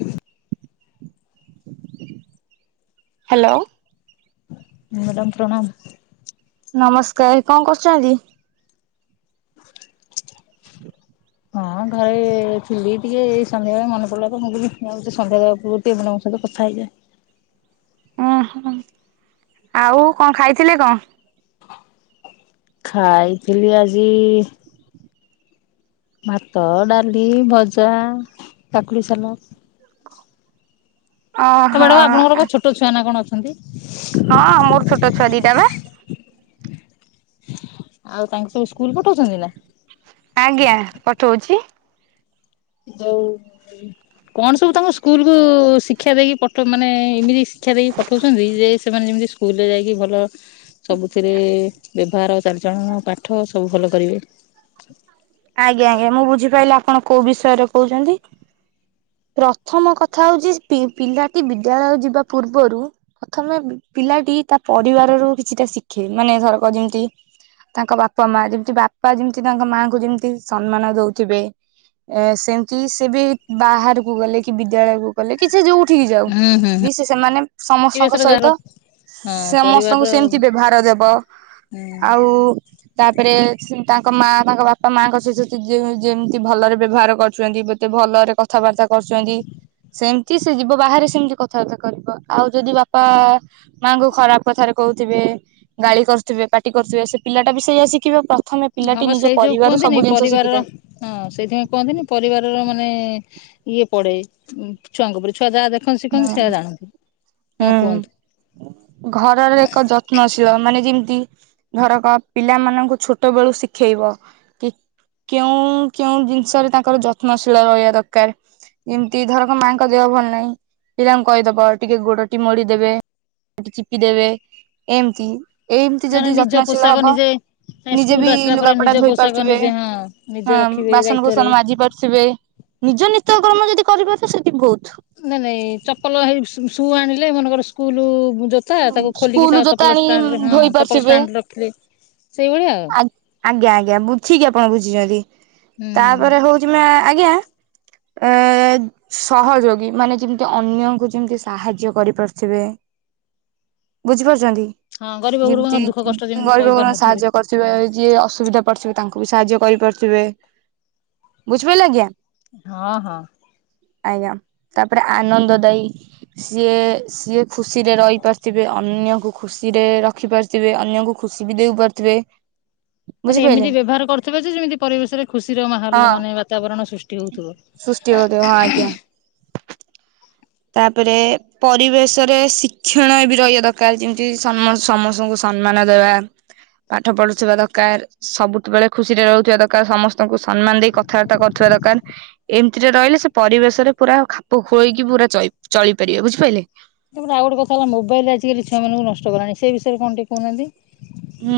ହ hello. Madam ପ୍ରଣାମ। ନମସ୍କାର କଣ କରୁଚନ୍ତି? ହଁ ଘରେ ଥିଲି ଟିକେ ଏଇ ସନ୍ଧ୍ୟାବେଳେ ମନେ ପଡିଲା ତ ମୁଁ କହିଲି [unintelligible] ସନ୍ଧ୍ୟାଦବା ପୂ [unintelligible] ସହିତ କଥା ହେଇଯଏ। ଓହୋ ଆଉ କଣ ଖାଇଥିଲେ କଣ? ଖାଇଥିଲି ଆଜି ଭାତ, ଡାଲି, ଭଜା, କାକୁଡି ସାଲଦ। ତ ଓହୋ ମ୍ୟାଡାମ ଆପଣଙ୍କର କଣ ଛୋଟ ଛୁଆ ନା କଣ ଅଛନ୍ତି? ହଁ ମୋର ଛୋଟ ଛୁଆ ଦିଇଟା ପା। ଆଉ ତାଙ୍କୁ ସବୁ ସ୍କୁଲ ପଠୋଉଚନ୍ତି ନା? ଆଜ୍ଞା ପଠୋଉଚି। ଯୋଉ କଣ ସବୁ ତାଙ୍କ ସ୍କୁଲକୁ ଶିକ୍ଷା ଦେଇକି ପଠୋଉ ମାନେ ଏମିତି ଶିକ୍ଷା ଦେଇକି ପଠୋଉଚନ୍ତି ଯେ ସେମାନେ ଯେମିତି ସ୍ ସ୍କୁଲରେ ଯାଇକି ଭଲ ସବୁଥିରେ ବ୍ୟବହାର, ଚାରିଚଳନ, ପାଠ ସବୁ ଭଲ କରିବେ। ଆଜ୍ଞା ଆଜ୍ଞା ମୁଁ ବୁଝିପାଇଲି ଆପଣ କୋଉ ବିଷୟରେ କୋହୁଚନ୍ତି। ପ୍ରଥମ କଥା ହୋଉଚି ସ୍ ପି-ପିଲାଟି ବିଦ୍ୟାଳୟ ଯିବା ପୂର୍ବରୁ ପ୍ରଥମେ ବି-ପିଲାଟି ତା ପରିବାରରୁ କିଛିଟା ଶିଖେ ମାନେ ଧରକ ଯେମତି ତାଙ୍କ ବାପାମାଆ ଯେମତି ବାପା ଯେମତି ତାଙ୍କ ମାଆଙ୍କୁ ଯେମ ତି ସମ୍ମାନ ଦୋଉଥିବେ ଏ ସେମତି ସେ ବି ବାହାରକୁ ଗଲେ କି ବିଦ୍ୟାଳୟକୁ ଗଲେ କି ସେ ଯୋଉଠିକି ଯାଉ ହୁଁ ହୁଁ ହୁଁ। ବି ସେ ସେମାନେ ସମସ୍ତଙ୍କ ପରିବେଶର ଯାହାର ସହିତ ହଁ ସମସ୍ତଙ୍କୁ ପରିବାରର ସେମତି ବ୍ୟବହାର ଦେବ ହୁଁ ଆଉ ତାପରେ ସେମ୍ ତାଙ୍କ ମାଆ ତାଙ୍କ ବାପ୍ ପା ମାଆଙ୍କ ସହିତ ତି ଯେଉ ଯେମତି ଭଲରେ ବ୍ୟବହାର କରୁଚନ୍ତି ବି ଏତେ ଭଲରେ କଥାବାର୍ତ୍ତା କରୁଚନ୍ତି ସେମତି ସେ ଯିବ ବାହାରେ ସେମତି କଥାବାର୍ତ୍ତା କରିବ ଆଉ ଯଦି ବାପା ମାଆଙ୍କୁ ଖରାପ କଥାରେ କୋହୁଥିବେ ଗାଳି କରୁଥିବେ ପାଟି କରୁଥିବେ ସେ ପିଲାଟା ବି ସେଇଆ ଶିଖିବେ ପ୍ରଥମେ ହଁ ପିଲାଟି ବା ସେଇ ନିଜ ଯୋଉ ପରିବାରରୁ କୁହନ୍ତିନି ସବୁି ଜିନଷ ପରିବାରର ଶିଖିଥାଏ। ହଁ ସେଇଥିପାଇଁ କୁହନ୍ତିନି ପରିବାରର ମାନେ ଇଏ ପଡେ ଉଁ ଛୁଆଙ୍କ ଓପରେ ଛୁଆ ଯାହା ଦେଖନ୍ତି ଶିଖନ୍ତି ସେୟା ହୁଁ ଜାଣନ୍ତି ହଁ ହୁଁ। କୁହନ୍ତୁ। ଘରର ଏକ ଯତ୍ନଶୀଳ ମାନେ ଯେମତି ଏଥରକ ପିଲାମାନଙ୍କୁ ଛୋଟ ବେଳୁ ଶିଖେଇବ କି କେଉଁ, କେଉଁ ଜିନିଷରେ ତାଙ୍କର ଯତ୍ନଶୀଳ ରହିବା ଦରକାର। [unintelligible] ମାଆଙ୍କ ଦେହ ଭଲ ନାହିଁ। ପିଲାଙ୍କୁ କହିଦବ ଟିକେ ଗୋଡ଼ ଟି ମୋଡି଼ଦବେ କି ଚିପି ଦେବେ ଏମିତି। ଏମିତି ନହେଲେ ଯଦି ନିଜ ଯତ୍ନଶୀଳ ପୋଷାକ ହବ ନିଜେ ନିଜେ ସ୍କୁଲରୁ ବି ଆସିଲା ପରେ ଲୁଗାପଟା ନିଜ ଧୋଇ ପୋଷାକ ପାରୁଥିବେ। ନିଜେ ହଁ ନିଜେ ହଁ ରଖିବେ ଦାୟିତ୍ଵରେ। ବାସନକୁସନ ମାଜି ପାରୁଥିବେ ନିଜ ନିତ୍ୟକର୍ମ ଯଦି କରି ପାରୁଥିବେ ସେତିକି ବହୁତ। ନାଇଁ ନାଇଁ ଚପଲ ହେଇ ସୁ ଆଣିଲେ ମନକର ସ୍କୁଲ ଜୋ ତା ତାକୁ ଖୋଲିକି ତା ସ୍କୁଲ ଜୋତା ଚପଲ ଆଣି ଷ୍ଟାଣ୍ଡରେ ହଁ ଧୋଇ ଚପଲ ପାରୁଥିବେ ଷ୍ଟାଣ୍ଡ ରେ ରଖିଲେ ସେଇଭଳିଆ ଆଉ। ଆଜ୍ଞା ଆଜ୍ଞା ବୁଝିକି ଆପଣ ବୁଝିଛନ୍ତି। ହୁଁ ତାପରେ ହଉଛି ଆଜ୍ଞା ଏ ସହଯୋଗୀ ମାନେ ଯେମିତି ଅନ୍ୟଙ୍କୁ ଯେମିତି ସାହାଯ୍ୟ କରିପାରୁି ଥିବେ। [inaudible] ବୁଝି ପାରୁଛନ୍ତି? ହଁ ଗରିବ ଗୁରୁବାଙ୍କ ଯେମିତି ଦୁଃଖ କଷ୍ଟ ଯେମିତି ସହି ଗରିବ ଗୁରୁବାଙ୍କୁ ପାରୁନଥିବେ ସାହାଯ୍ୟ କରୁଥିବେ, ହଁ ଯିଏ ଅସୁବିଧାରେ ପଡ଼ିଥିବେ ତାଙ୍କୁ ବି ସାହାଯ୍ୟ କରିପାରୁଥିବେ। ବୁଝିପାରିଲେ ଆଜ୍ଞା? ହଁ ହଁ। ଆଜ୍ଞା। ତାପରେ ଆନନ୍ଦ ଦାୟୀ ସିଏ ସିଏ ଖୁସିରେ ରହିପାରିଥିବେ ଅନ୍ୟକୁ ଖୁସିରେ ରଖିପାରୁଥିବେ। ଥିବେ ଅନ୍ୟଙ୍କୁ ଖୁସି ବି ଦେଉ ପାରୁଥିବେ। ମାନେ ବୁଝିପାରିଲେ ଏମିତି ବ୍ୟବହାର କରୁଥିବ ଯେ ଯେମିତି ପରିବେଶରେ ଖୁସିର ହଁ ମାହୋଲ ମାନେ ବାତାବରଣ ସୃଷ୍ଟି ହଉଥିବ। ସୃଷ୍ଟି ହଉଥିବ ହଁ। ଆଜ୍ଞା। ତାପରେ ପରିବେଶରେ ଶିକ୍ଷଣୀୟ ବି ରହିବା ଦରକାର, ଯେମିତି ସମସ୍ତଙ୍କୁ ସମ୍ମାନ ଦେବା, ପାଠ ପଢ଼ୁଥିବା ଦରକାର। ସବୁଠୁ ବେଳେ ଖୁସି ରେ ରହୁଥିବା ଦରକାର, ସମସ୍ତଙ୍କୁ ସମ୍ମାନ ଦେଇ କଥାବାର୍ତ୍ତା କରୁଥିବା ଦରକାର ଏମିତିରେ ରହିଲେ ସେ ପରିବେଶ ରେ ପୁରା ଖାପ ଖୁଏଇକି ପୁରା ଚଳି ପାରିବେ ବୁଝିପାରିଲେ। ତାପରେ ଆଉ ଗୋଟେ କଥା ହେଲା ମୋବାଇଲ ଆଜିକାଲି ଛୁଆମାନଙ୍କୁ ନଷ୍ଟ କଲାଣି। ସେ ବିଷୟରେ କଣ ଟିକେ କହୁ ନାହାନ୍ତି।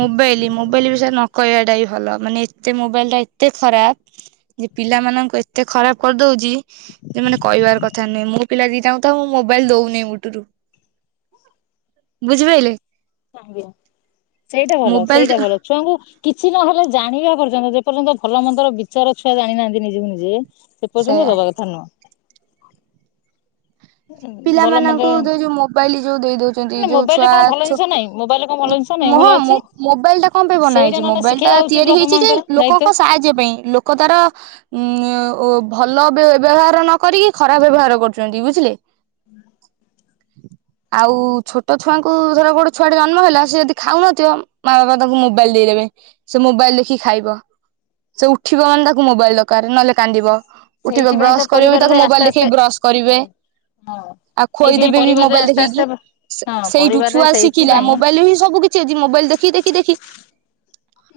ମୋବାଇଲ, ମୋବାଇଲ ବିଷୟରେ ନ କହିବା ଟା ହିଁ ଭଲ। ମାନେ ଏତେ ମୋବାଇଲ ଟା ଏତେ ଖରାପ ଯେ ପିଲାମାନଙ୍କୁ ଏତେ ଖରାପ କରିଦେଉଛି ଯେ ମାନେ କହିବାର କଥା ନୁହେଁ। ମୋ ପିଲା ଦିଟାଙ୍କୁ ତ ମୁଁ ମୋବାଇଲ ଦଉ ନାହିଁ ମୋଟ ରୁ। ବୁଝି ପାଇଲେ? ଆଜ୍ଞା। ସେଇଟା ଭଲ ମୋବାଇଲ ସେଇଟା ଭଲ। ଛୁଆଙ୍କୁ କିଛି ନହେଲେ ଜାଣିବା ପର୍ଯ୍ୟନ୍ତ, ଯେ ପର୍ଯ୍ୟନ୍ତ ଭଲ ମନ୍ଦର ବିଚାର ଛୁଆ ଜାଣିନାହାନ୍ତି ନିଜକୁ ନିଜେ। ସେ ସେଇଆ ପର୍ଯ୍ୟନ୍ତ ଦବା କଥା ନୁହଁ। ଭଲ ମନ୍ଦ ପିଲାମାନଙ୍କୁ ଯ ଯୋଉ ମୋବାଇଲ ଯୋଉ ଦେଇ ଦଉଛନ୍ତି ନା ଯୋଉ ମୋବାଇଲରେ ଛୁଆ କଣ ଭଲ ଜିନିଷ ନାହିଁ ମୋବାଇଲରେ କଣ ଭଲ ଜିନିଷ ନାହିଁ ଭଲ ଅଛି। ହଁ ମୋବାଇଲ ଟା କଣ ପାଇଁ ବନା ସେଇଟା ହେଇଛି? ନହେଲେ ମୋବାଇଲ ଟା ଶିଖେଇବା ଉଚିତ ତିଆରି ବାପା ହେଇଛି ଯେ ମାଙ୍କର ଦାୟିତ୍ୱ। ଲୋକଙ୍କ ସାହାଯ୍ୟ ପାଇଁ। ଲୋକ ତାର ଉ ଭଲ ବ୍ୟବହାର ନକରି କି ଖରାପ ବ୍ୟବହାର କରୁଛନ୍ତି ବୁଝିଲେ। [unintelligible] [inaudible] ଆଉ ଛୋଟ ଛୁଆଙ୍କୁ, ଧର ଗୋଟେ ଛୁଆଟେ ଜନ୍ମ ହେଲା ସେ ଯଦି ଖାଉନଥିବ ମା ବାପା ତାଙ୍କୁ ମୋବାଇଲ ଦେଇ ଦେବେ। ସେ ମୋବାଇଲ ଦେଖି ଖାଇବ। ସେ ଉଠିବ ମାନେ ତାକୁ ମୋବାଇଲ ଦରକାର ନହେଲେ କାନ୍ଦିବ। ଉଠିବ ସେଇଥିପାଇଁ ତ ବ୍ରଶ କରିବ ବି ପରିବାରରେ ତାକୁ ଆସ୍ତେ ମୋବାଇଲ ଦେଖେଇ ଆସ୍ତେ କି ବ୍ରଶ କରିବେ। ହଉ ହଁ। ଆଉ ସେଇଥିପାଇଁ ଖୋଇଦେବେ ବି ପରିବାରରେ ମୋବାଇଲ ଆସ୍ତେ ଆସ୍ତେ ଦେଖେଇକି। ହଁ ସେଇଠୁ ପରିବାରରେ ଛୁଆ ଶିଖିଲା ସେଇଥିପାଇଁ ମୋବାଇଲରେ ହିଁ ସବୁ କିଛି ଅଛି। ମୋବାଇଲ ଦେଖି ଦେଖି ଦେଖି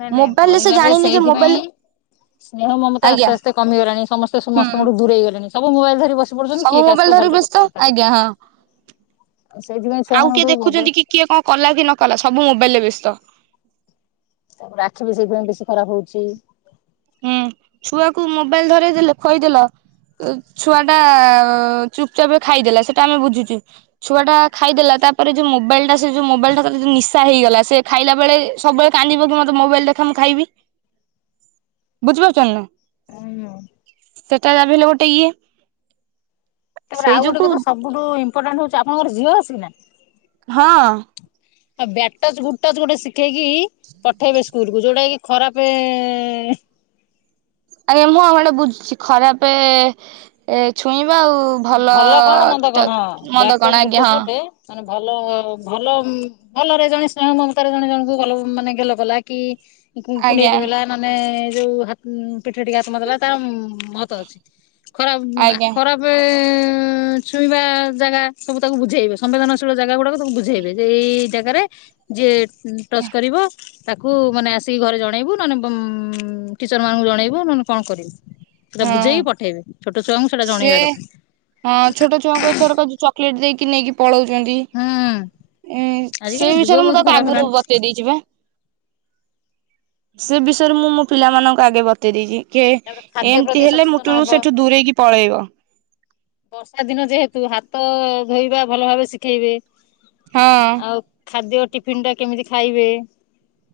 ନାଇଁ ନାଇଁ ମୋବାଇଲରେ ସେ ପରିବାରରେ ଜାଣିନି ଯେ ସେଇଥିପାଇଁ ମୋବାଇଲ ସ୍ନେହ ମମତା ଆଜ୍ଞା ଆସ୍ତେ ଆସ୍ତେ କମିଗଲାଣି, ସମସ୍ତେ ହୁଁ ସମସ୍ତଙ୍କୁଠୁ ଦୂରେଇଗଲେଣି, ସବୁ ମୋବାଇଲ ଧରି କି ବସି ପଡ଼ୁଛନ୍ତି ସବୁ କିଏ କା ମୋବାଇଲ ସହିତ ଧରି ଭଲରେ ବ୍ୟସ୍ତ କଥାବାର୍ତ୍ତା ଆଜ୍ଞା ହଁ। କରୁନାହାନ୍ତି। ଆଉ ସେଇଥିପାଇଁ ଛୁଆ ଆଉ କିଏ ମାନଙ୍କଠୁ ମୋବା ଦେଖୁଛନ୍ତି କି କିଏ କଣ କଲା କି ନ କଲା ସବୁ ମୋବାଇଲ ରେ ବ୍ୟସ୍ତ। ତାପରେ ଆଖି ବି ସେଇଥିପାଇଁ ବେଶୀ ଖରାପ ହଉଛି। ହୁଁ ଛୁଆକୁ ମୋବାଇଲ ଧରେଇ ଦେଲ ଖୋଇ ଦେଲ ଛୁଆ ଟା ଚୁପଚାପ୍ ଖାଇଦେଲା ସେଇଟା ଆମେ ବୁଝୁଛୁ। ଛୁଆ ଟା ଖାଇଦେଲା। ତାପରେ ଯୋଉ ମୋବାଇଲ ଟା ସେ ଯୋଉ ମୋବାଇଲଟା ଧରିକି ଯୋଉ ନିଶା ହେଇଗଲା ସେ ଖାଇଲା ବେଳେ ସବୁବେଳେ କାନ୍ଦିବ କି ମତେ ମୋବାଇଲ ଦେଖା ମୁଁ ଖାଇବି। ବୁଝିପାରୁଚନ୍ତି ନା ହୁଁ ସେଟା ଯାହାବି ହେଲେ ଗୋଟେ ଇଏ। ତାପରେ ସେଇ ଆଉ ଗୋଟେ ଯୋଗୁ କଥା ସବୁଠୁ ଇମ୍ପୋର୍ଟାଣ୍ଟ ହଉଚି ଆପଣଙ୍କର ଝିଅ ଅଛି କି ନା? ହଁ। ଏ ବ୍ୟାଟ ଟଚ ଗୁଡ ଟଚ ଗୋଟେ ଶିଖେଇକି ପଠେଇବେ ସ୍କୁଲ କୁ ଯୋଉଟା କି ଖରାପ ଆଜ୍ଞା ମୁଁ ଆମ ଗୋଟେ ବୁଝୁଚି ଖରାପ ଏ ଛୁଇଁବା ଆଉ ଭଲ କଣ, ମନ୍ଦ ଚ କଣ, ମନ୍ଦ ବ୍ୟାଟ କଣ ଟଚ୍ ଗୁଡ ଆଜ୍ଞା ଟଚ୍ ହଁ ଗୋଟେ ମାନେ ଭଲ ଭଲ ଭଲରେ ଜଣେ ସ୍ନେହ ମମତାରେ ଜଣେ ଜଣଙ୍କୁ ଗେଲ ମାନେ ଗେଲ କଲା କି କୁଣ୍ଡେଇ ଆଜ୍ଞା ପକେଇଲା ମାନେ ଯୋଉ ପିଠୀ ଟିକେ ହାତ ମାରିଦେଲା ତା ମହତ ଅଛି। ଖରାପ, ଆଜ୍ଞା ଖରାପେ ଉଁ ଛୁଇଁବା ଜାଗା ସବୁ ତାକୁ ବୁଝେଇବେ। ସମ୍ବେଦନଶୀଳ ଜାଗା ଗୁଡାକ ତାକୁ ବୁଝେଇବେ। ଯେ ଏଇ ଏଇ ଜାଗାରେ ଯିଏ ଟ ଟଚ୍ କରିବ ତାକୁ ମାନେ ଆସିକି ଘରେ ଜଣେଇବୁ, ନହେଲେ ବମ୍ ଟିଚର ମାନଙ୍କୁ ଜଣେଇବୁ ନହେଲେ କଣ କରିବୁ? ସେଟା ହଁ ବୁଝେଇକି ପଠେଇବେ, ଛୋଟ ଛୁଆଙ୍କୁ ସେଟା ସେ ଜଣେଇବା କଥା। ହଁ ଛୋଟ ଛୁଆଙ୍କୁ ଏଥର କ ଯୋଉ ଚକୋଲେଟ ଦେଇକି ନେଇକି ପଳଉଚନ୍ତି। ହୁଁ ଏ ଆଜିକାଲି ସେଇ ଯୁଗ ବିଷୟରେ ମୁଁ ବହୁତ ତାକୁ ଖରାପ ଆଗରୁ ହେଲାଣି ବତେଇ ଦେଇଚି ବା। ସେ ବିଷୟରେ ମୁଁ ମୋ ପିଲା ମାନଙ୍କୁ ଆଗେ ବତେଇ ଦେଇଚି କିଏ ତାପରେ ଖାଦ୍ୟ ଏମିତି ପ୍ରତି ହେଲେ ସଚେତନ ମୁଟୁରୁ ହବ। ସେଠୁ ଦୂରେଇକି ପଳେଇବ। ବର୍ଷା ଦିନ ଯେହେତୁ ହାତ ଧୋଇବା ଭଲ ଭାବେ ଶିଖେଇବେ। ହଁ। ଆଉ ଖାଦ୍ୟ ଟିଫନ୍ ଟା କେମିତି ଖାଇବେ?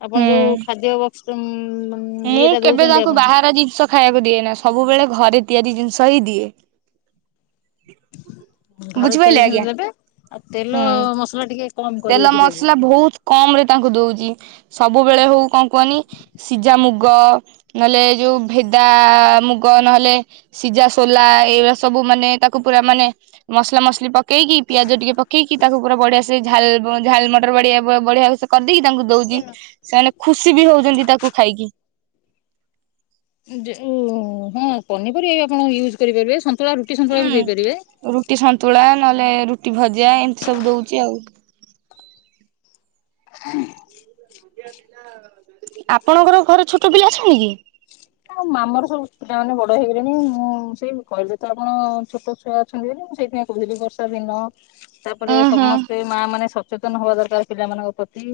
ଆପଣ ହୁଁ ଯୋଉ ଖାଦ୍ୟ ବକ୍ସ ଉଁ ମୁଁ କେବେ ତାଙ୍କୁ ବାହାର ଜିନିଷ ଖାଇବାକୁ ଦିଏ ନା। ସବୁବେଳେ ଘରେ ତିଆରି ଜିନିଷ ହିଁ ଦିଏ। ଘରେ ବୁଝିପାରିଲେ ତିଆରି ଆଜ୍ଞା ଜିନ ଦେବେ ଆଉ ତେଲ ହୁଁ ମସଲା ଟିକେ କମ ତେଲ କରିକି ଦେବେ। ମସଲା ବହୁତ କମ ରେ ତାଙ୍କୁ ଦଉଚି। ସବୁବେଳେ ହଉ କଣ କୁହନି? ସିଝା ମୁଗ ନହେଲେ ଯୋଉ ଭେଦା ମୁଗ ନହେଲେ ସିଝା ସୋଲା ଏଇଗଳା ସବୁ ମାନେ ତାକୁ ପୁରା ମାନେ ମସଲା ମସଲି ପକ କେଇକି ପିଆଜ ଟିକେ ପକେଇକି ତାକୁ ପୁରା ବଢିଆ ସେ ଝାଲ ମ ଝାଲ ମଟର ବଢିଆ ବଢିଆସେ କରିଦେଇକି ତାଙ୍କୁ ଦଉଚି। ସେମାନେ ଖୁସି ବି ହଉଚନ୍ତି ତାକୁ ଖାଇକି। ଉଁ ହଁ ପନିପରିବା ବି ଆପଣ ୟୁଜ୍ କରିପାରିବେ, ସନ୍ତୁଳା ରୁଟି ସନ୍ତୁଳା ବି ହୁଁ ଦେଇପାରିବେ। ରୁଟି ସନ୍ତୁଳା, ନହେଲେ ରୁଟି ଭଜା, ଏମିତି ସବୁ ଦଉଚି ଆଉ। [inaudible] ଆପଣଙ୍କର ଘରେ ଛୋଟ ପିଲା ଅଛନ୍ତି କି? ଆ ଆମର ସବୁ ପିଲା ମାନେ ବଡ ହେଇଗଲେଣି। ଆଉ ମୁଁ ସେଇ କହିଲେ ତ ଆପଣ ଛୋଟ ଛୁଆ ଅଛନ୍ତି ବୋଲି ମୁଁ ସେଇଥିପାଇଁ କହୁଥିଲି ବର୍ଷା ଦିନ ତାପରେ ଉଁ ହୁଁ ସମସ୍ତେ ମା ମାନେ ସଚେତନ ହବା ଦରକାର ପିଲାମାନଙ୍କ ପ୍ରତି।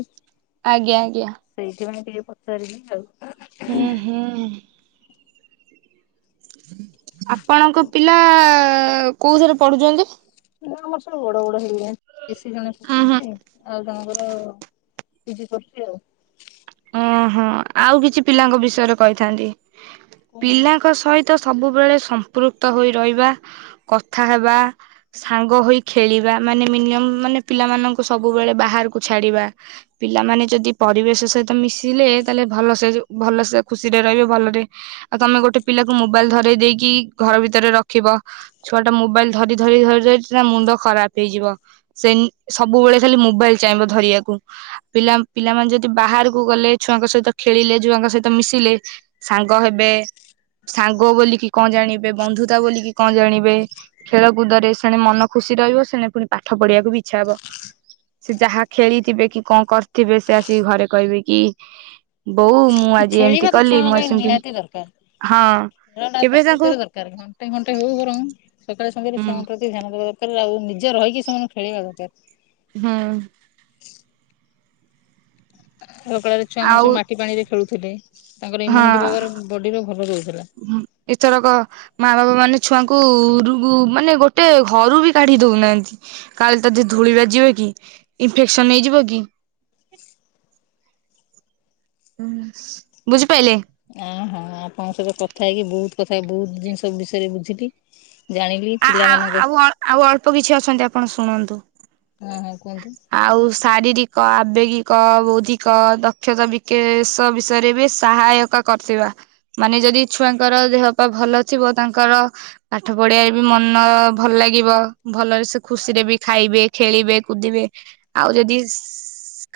ଆଜ୍ଞା, ଆଜ୍ଞା। ସେଇଥିପାଇଁ ଟିକେ ପଚାରିବେ ଆଉ। ହୁଁ, ହୁଁ। ଆପଣଙ୍କ ପିଲା କୋଉଥିରେ ପଢୁଚନ୍ତି? ନା ଆମର ସବୁ ବଡ ବଡ ହେଇଗଲେଣି। ବେଶୀ ଜଣେ ଉୁଁ ହୁଁ ପଢ଼ୁଚି ଆଉ ଜଣେ ପୁଅ ର ପି ଜି ସରିଚି ଆଉ। ଓହୋ ଆଉ କିଛି ପିଲାଙ୍କ ବିଷୟରେ କହିଥାନ୍ତି, ପିଲା କହୁନାହାନ୍ତି ଙ୍କ ସହିତ ସବୁବେଳେ ସମ୍ପୃକ୍ତ ହୋଇ ରହିବା କଥା ହେବା ସାଙ୍ଗ ହୋଇ ଖେଳିବା, ମାନେ ମିନିମମ୍ ମାନେ ପିଲାମାନଙ୍କୁ ସବୁବେଳେ ବାହାରକୁ ଛାଡିବା। ପିଲାମାନେ ଯଦି ପରିବେଶ ସହିତ ତ ମିଶିଲେ ତାହେଲେ ଭଲସେ ଭଲସେ ଖୁସିରେ ରହିବେ ଭଲରେ ଆଉ ତମେ ଗୋଟେ ପିଲାକୁ ମୋବାଇଲ ଧରେଇଦେଇକି ଘର ଭିତରେ ରଖିବ। ଛୁଆ ଟା ମୋବାଇଲ ଧରି ଧରି ଧରି ଧରି ତା ମୁଣ୍ଡ ଖରାପ ହେଇଯିବ। ସେନ୍ ସବୁବେଳେ ଖାଲି ମୋବାଇଲ ଚାହିଁବ ଧରିବାକୁ। ପିଲା ପିଲାମାନେ ଯଦି ବାହାର କୁ ଗଲେ ଛୁଆଙ୍କ ସହିତ ଖେଳିଲେ, ଛୁଆଙ୍କ ସହିତ ମିଶିଲେ ସାଙ୍ଗ ହେବେ। ସାଙ୍ଗ ବୋଲିକି କଣ ଜାଣିବେ। ବନ୍ଧୁତା ବୋଲିକି କଣ ଜାଣିବେ। ଖେଳକୁଦରେ ସେଣେ ମନ ଖୁସି ରହିବ। ସେଣେ ପୁଣି ପାଠ ପଢିବାକୁ ବି ଇଚ୍ଛା ହବ। ସେ ଯାହା ଖେଳିଥିବେ କି କଣ କରିଥିବେ ସେ ଆସିକି ଘରେ କହିବେ। କି ବୋଉ ମୁଁ ଆଜି ଖେଳିବା ଏମିତି ତ କଲି, ଛୁଆଙ୍କ ମୁଁ ଆ ପାଇଁ ସେମତି ନିହାତି ଦରକାର ହଁ ଖେଳଟା କେବେ ତାଙ୍କୁ ପ୍ରକୃତରେ ଦରକାର। ଘଣ୍ଟେ ଘଣ୍ଟେ ହଉ ବରଂ ସକାଳେ ସନ୍ଧ୍ୟା ରେ ହୁଁ ଛୁୁଆଙ୍କ ପ୍ରତି ଧ୍ୟାନ ଦେବା ଦରକାର। ଆଉ ନି ଜ ରହିକି ସେମାନଙ୍କୁ ଖେଳେଇବା ଦରକାର। ହଁ। ଆଗ କାଳରେ ଛୁଆ ମାନେ ଆଉ ସବୁ ମାଟି ପାଣି ରେ ଖେଳୁଥିଲେ, ତାଙ୍କର ହଁ ଇମ୍ୟୁନିଟି ପାୱାର ବଡିର ଭଲ ରହୁଥିଲା। ଏଥରକ ମା ବାବା ମାନେ ଛୁଆଙ୍କୁ ରୁ ମାନେ ଗୋଟେ ଘରୁ ବି କାଢି ଦଉନାହାନ୍ତି। କାଳେ ତତେ ଧୂଳି ବାଜିବ କି, ଇନଫେକ୍ସନ ହେଇଯିବ କି। ବୁଝିପାଇଲେ? ଅ ହଁ। ଆପଣଙ୍କ ସହିତ କଥା ହେଇକି ବହୁତ କଥା ବହୁତ ଜିନିଷ ବିଷୟରେ ବୁଝିଲି ଜାଣିଲି। ଆ ଆ ପିଲାମାନଙ୍କ ଆଉ ଆଉ ଅଳ୍ପ କିଛି ଅଛନ୍ତି ଆପଣ ଶୁଣନ୍ତୁ। ହଁ ହଁ କୁହନ୍ତୁ। ଆଉ ଶାରୀରିକ, ଆବେଗିକ, ବୌଦ୍ଧିକ ଦକ୍ଷତା ବିକେଶ ବିଷୟରେ ବି ସହାୟ କ କରିଥିବା। ମାନେ ଯଦି ଛୁଆଙ୍କର ଦେହ ପା ଭଲ ଥିବ ତାଙ୍କର ପାଠ ପଢ଼ିବା ବି ରେ ବି ମନ ଭଲ ଲାଗିବ। ଭଲରେ ସେ ଖୁସିରେ ବି ଖାଇବେ, ଖେଳିବେ, କୁଦିବେ। ଆଉ ଯଦି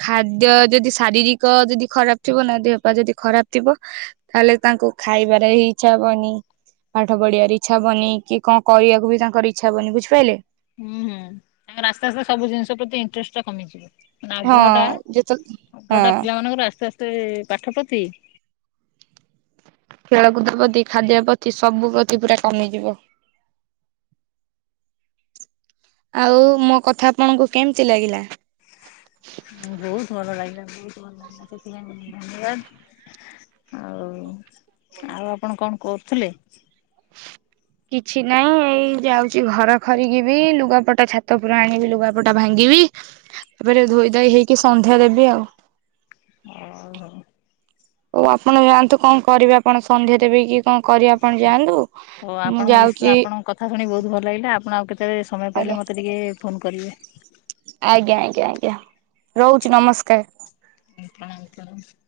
ଖାଦ୍ୟ ଯଦି ଶାରୀରିକ ଯଦି ଖରାପ ଥିବ ନା ଦେହପା ଯଦି ଖରାପ ଥିବ ତାହେଲେ ତାଙ୍କୁ ଖାଇବାରେ ହିଁ ଇଚ୍ଛା ହବନି। ପାଠ ପଢିବାରେ ଇଚ୍ଛା ହବନି କି କଣ କରିବାକୁ ବି ତାଙ୍କର ଇଚ୍ଛା ହବନି ବୁଝିପାଇଲେ। ହୁଁ ହୁଁ। ତାଙ୍କର ଆସ୍ତେ ଆସ୍ତେ ସବୁ ଜିନିଷ ପ୍ରତି ଇଣ୍ଟ୍ରେଷ୍ଟ ଟା କମିଯିବ। ମାନେ ଆଗ୍ରହ ଟା ହଁ ଯେତେ ଆଗ୍ରହ ଟା ହଁ ପିଲାମାନଙ୍କର ଆସ୍ତେ ଆସ୍ତେ ପାଠ ପ୍ରତି ଖେଳକୁଦ ପ୍ରତି ଖାଦ୍ୟ ପ୍ରତି ସବୁ ପ୍ରତି ପୁରା କମିଯିବ। ଆଉ ମୋ କଥା ଆପଣଙ୍କୁ କେମିତି ଲାଗିଲା? ବହୁତ ଭଲ ଲାଗିଲା ବହୁତ ଭଲ ଲାଗିଲା। ସେଥିପାଇଁ ଧନ୍ୟବାଦ। ଆଉ ଆଉ ଆପଣ କଣ କରୁଥିଲେ? କିଛି ନାଇଁ ଏଇ ଯାଉଚି ଘର ଖରକିବି ଲୁଗାପଟା ଛାତ ଉପରୁ ଆଣିବି ଲୁଗାପଟା ଭାଙ୍ଗିବି। ତାପରେ ଧୋଇ ଧାଇ ହେଇକି ସନ୍ଧ୍ୟା ଦେବି ଆଉ। ଓହୋ। ହଉ ଆପଣ ଯାଆନ୍ତୁ କଣ କରିବେ ଆପଣ ସନ୍ଧ୍ୟା ଦେବେ କି କଣ କରିବେ ଆପଣ ଯାଆନ୍ତୁ। ହଉ ମୁଁ ଆପଣଙ୍କ ବିଶ୍ ଯାଉଛି ଆପଣଙ୍କ କଥା ଶୁଣିକି ବହୁତ ଭଲ ଲାଗିଲା। ଆପଣ ଆଉ କେତେବେଳେ ସମୟ ଆଜ୍ଞା ପାଇଲେ ମତେ ଟିକେ ଫୋନ୍ କରିବେ। ଆଜ୍ଞା ଆଜ୍ଞା ଆଜ୍ଞା ରହୁଚି ନମସ୍କାର। [unintelligible]